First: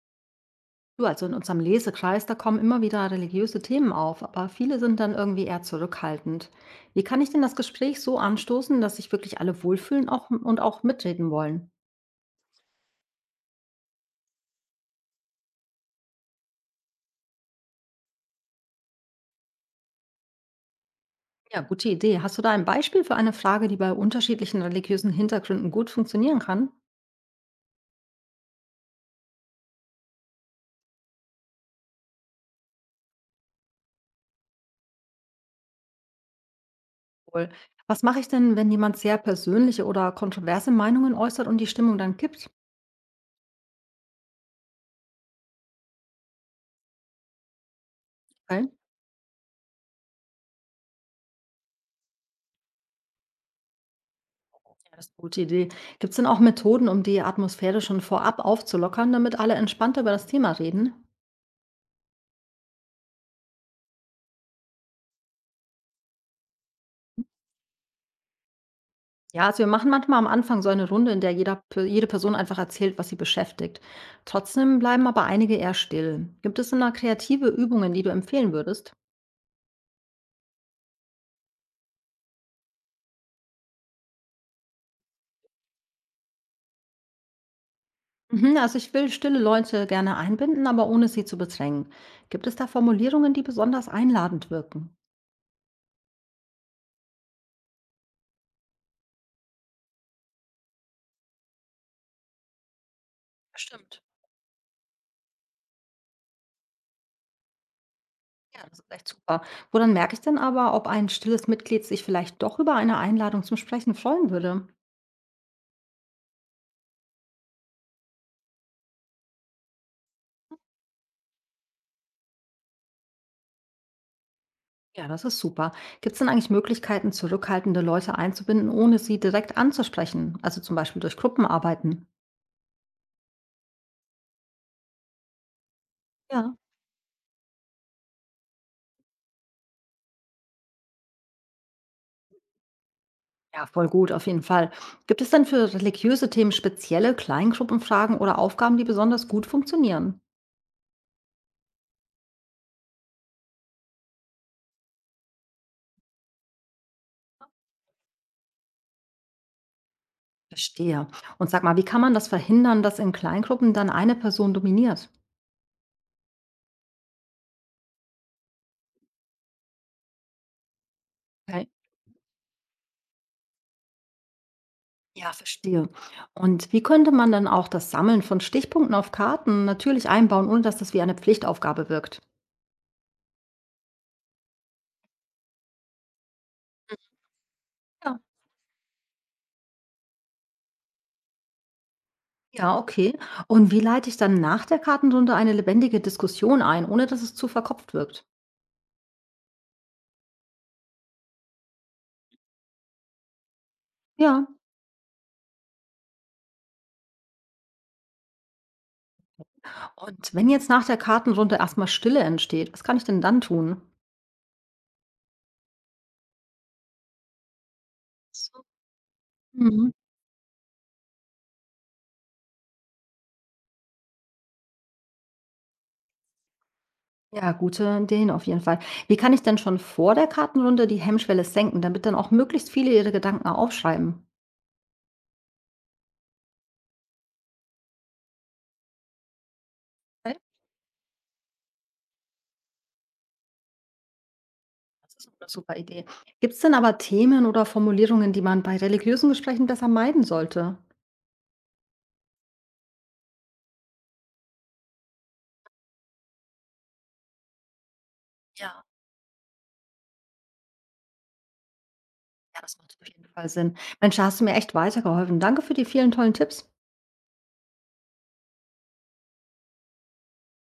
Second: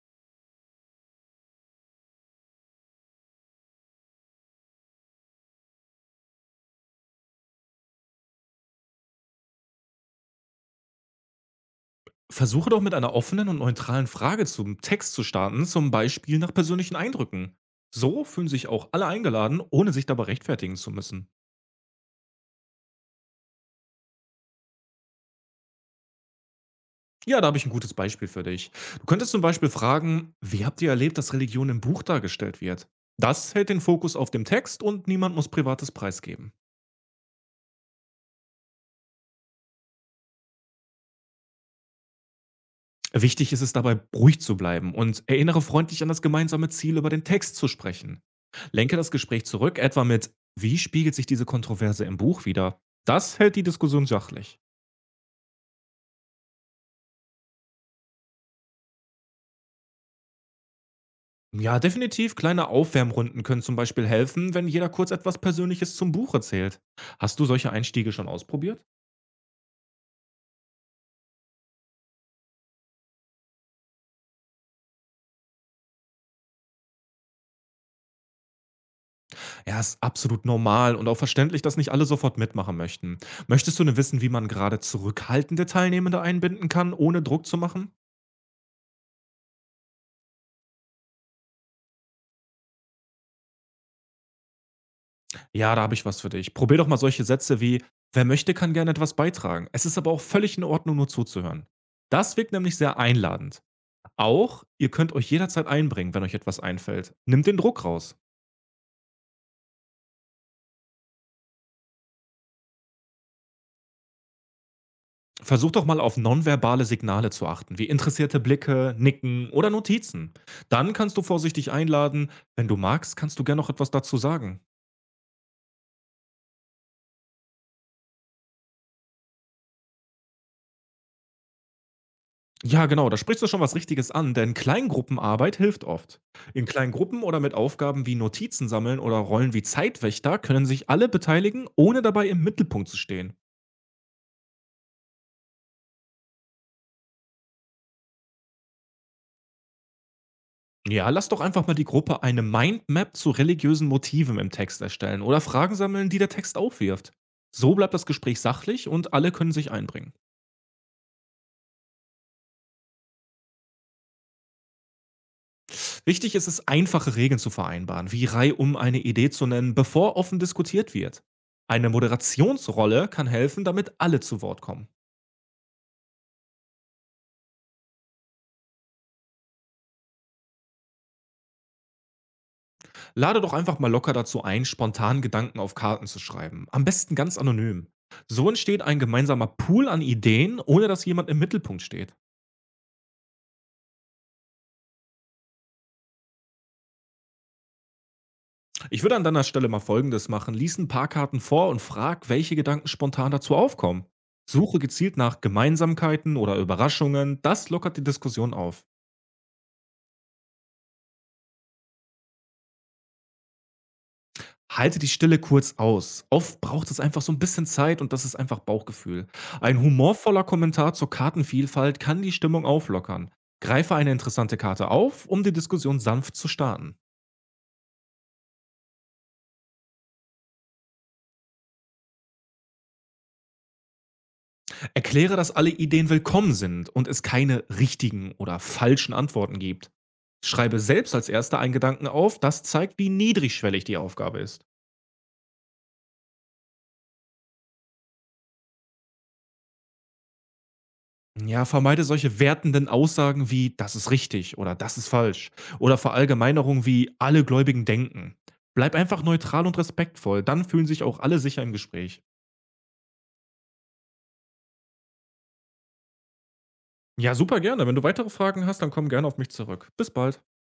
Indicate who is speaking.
Speaker 1: Du, also in unserem Lesekreis, da kommen immer wieder religiöse Themen auf, aber viele sind dann irgendwie eher zurückhaltend. Wie kann ich denn das Gespräch so anstoßen, dass sich wirklich alle wohlfühlen auch, und auch mitreden wollen?
Speaker 2: Versuche doch mit einer offenen und neutralen Frage zum Text zu starten, zum Beispiel nach persönlichen Eindrücken. So fühlen sich auch alle eingeladen, ohne sich dabei rechtfertigen zu müssen.
Speaker 1: Ja, gute Idee. Hast du da ein Beispiel für eine Frage, die bei unterschiedlichen religiösen Hintergründen gut funktionieren kann?
Speaker 2: Ja, da habe ich ein gutes Beispiel für dich. Du könntest zum Beispiel fragen, wie habt ihr erlebt, dass Religion im Buch dargestellt wird? Das hält den Fokus auf dem Text und niemand muss Privates preisgeben.
Speaker 1: Wohl. Was mache ich denn, wenn jemand sehr persönliche oder kontroverse Meinungen äußert und die Stimmung dann kippt?
Speaker 2: Wichtig ist es dabei, ruhig zu bleiben und erinnere freundlich an das gemeinsame Ziel, über den Text zu sprechen.
Speaker 1: Okay.
Speaker 2: Lenke das Gespräch zurück, etwa mit „Wie spiegelt sich diese Kontroverse im Buch wider?“ Das hält die Diskussion sachlich.
Speaker 1: Ja, das ist eine gute Idee. Gibt es denn auch Methoden, um die Atmosphäre schon vorab aufzulockern, damit alle entspannter über das Thema reden?
Speaker 2: Ja, definitiv kleine Aufwärmrunden können zum Beispiel helfen, wenn jeder kurz etwas Persönliches zum Buch erzählt. Hast du solche Einstiege schon ausprobiert?
Speaker 1: Ja, also wir machen manchmal am Anfang so eine Runde, in der jede Person einfach erzählt, was sie beschäftigt. Trotzdem bleiben aber einige eher still. Gibt es denn da kreative Übungen, die du empfehlen würdest?
Speaker 2: Ja, ist absolut normal und auch verständlich, dass nicht alle sofort mitmachen möchten. Möchtest du denn wissen, wie man gerade zurückhaltende Teilnehmende einbinden kann, ohne Druck zu machen?
Speaker 1: Mhm, also ich will stille Leute gerne einbinden, aber ohne sie zu bedrängen. Gibt es da Formulierungen, die besonders einladend wirken?
Speaker 2: Ja, da habe ich was für dich. Probier doch mal solche Sätze wie: „Wer möchte, kann gerne etwas beitragen. Es ist aber auch völlig in Ordnung, nur zuzuhören.“ Das wirkt nämlich sehr einladend.
Speaker 1: Stimmt.
Speaker 2: Auch: „Ihr könnt euch jederzeit einbringen, wenn euch etwas einfällt.“ Nimmt den Druck raus.
Speaker 1: Ja, das ist echt super. Woran merke ich denn aber, ob ein stilles Mitglied sich vielleicht doch über eine Einladung zum Sprechen freuen würde?
Speaker 2: Versucht doch mal auf nonverbale Signale zu achten, wie interessierte Blicke, Nicken oder Notizen. Dann kannst du vorsichtig einladen. Wenn du magst, kannst du gerne noch etwas dazu sagen.
Speaker 1: Ja, das ist super. Gibt es denn eigentlich Möglichkeiten, zurückhaltende Leute einzubinden, ohne sie direkt anzusprechen? Also zum Beispiel durch Gruppenarbeiten?
Speaker 2: Ja, genau, da sprichst du schon was Richtiges an, denn Kleingruppenarbeit hilft oft.
Speaker 1: Ja.
Speaker 2: In kleinen Gruppen oder mit Aufgaben wie Notizen sammeln oder Rollen wie Zeitwächter können sich alle beteiligen, ohne dabei im Mittelpunkt zu stehen.
Speaker 1: Ja, voll gut, auf jeden Fall. Gibt es denn für religiöse Themen spezielle Kleingruppenfragen oder Aufgaben, die besonders gut funktionieren?
Speaker 2: Ja, lass doch einfach mal die Gruppe eine Mindmap zu religiösen Motiven im Text erstellen oder Fragen sammeln, die der Text aufwirft. So bleibt das Gespräch sachlich und alle können sich einbringen.
Speaker 1: Verstehe. Und sag mal, wie kann man das verhindern, dass in Kleingruppen dann eine Person dominiert?
Speaker 2: Wichtig ist es, einfache Regeln zu vereinbaren, wie reihum eine Idee zu nennen, bevor offen diskutiert wird.
Speaker 1: Okay.
Speaker 2: Eine Moderationsrolle kann helfen, damit alle zu Wort kommen.
Speaker 1: Ja, verstehe. Und wie könnte man dann auch das Sammeln von Stichpunkten auf Karten natürlich einbauen, ohne dass das wie eine Pflichtaufgabe wirkt?
Speaker 2: Lade doch einfach mal locker dazu ein, spontan Gedanken auf Karten zu schreiben. Am besten ganz anonym.
Speaker 1: Ja.
Speaker 2: So entsteht ein gemeinsamer Pool an Ideen, ohne dass jemand im Mittelpunkt steht.
Speaker 1: Ja, okay. Und wie leite ich dann nach der Kartenrunde eine lebendige Diskussion ein, ohne dass es zu verkopft wirkt?
Speaker 2: Ich würde an deiner Stelle mal Folgendes machen. Lies ein paar Karten vor und frag, welche Gedanken spontan dazu aufkommen.
Speaker 1: Ja.
Speaker 2: Suche gezielt nach Gemeinsamkeiten oder Überraschungen. Das lockert die Diskussion auf.
Speaker 1: Und wenn jetzt nach der Kartenrunde erstmal Stille entsteht, was kann ich denn dann tun?
Speaker 2: Halte die Stille kurz aus. Oft braucht es einfach so ein bisschen Zeit und das ist einfach
Speaker 1: So.
Speaker 2: Bauchgefühl. Ein
Speaker 1: Mhm.
Speaker 2: humorvoller Kommentar zur Kartenvielfalt kann die Stimmung auflockern. Greife eine interessante Karte auf, um die Diskussion sanft zu starten.
Speaker 1: Ja, gute Ideen auf jeden Fall. Wie kann ich denn schon vor der Kartenrunde die Hemmschwelle senken, damit dann auch möglichst viele ihre Gedanken aufschreiben?
Speaker 2: Erkläre, dass alle Ideen willkommen sind und es keine richtigen oder falschen Antworten gibt.
Speaker 1: Okay,
Speaker 2: Schreibe selbst als Erster einen Gedanken auf, das zeigt, wie niedrigschwellig die Aufgabe ist.
Speaker 1: das ist eine super Idee. Gibt es denn aber Themen oder Formulierungen, die man bei religiösen Gesprächen besser meiden sollte?
Speaker 2: Ja, vermeide solche wertenden Aussagen wie das ist richtig oder das ist falsch oder Verallgemeinerungen wie alle Gläubigen denken.
Speaker 1: Ja.
Speaker 2: Bleib einfach neutral und respektvoll, dann fühlen sich auch alle sicher im Gespräch.
Speaker 1: Ja, das macht auf jeden Fall Sinn. Mensch, da hast du mir echt weitergeholfen. Danke für die vielen tollen Tipps.
Speaker 2: Ja, super gerne. Wenn du weitere Fragen hast, dann komm gerne auf mich zurück. Bis bald.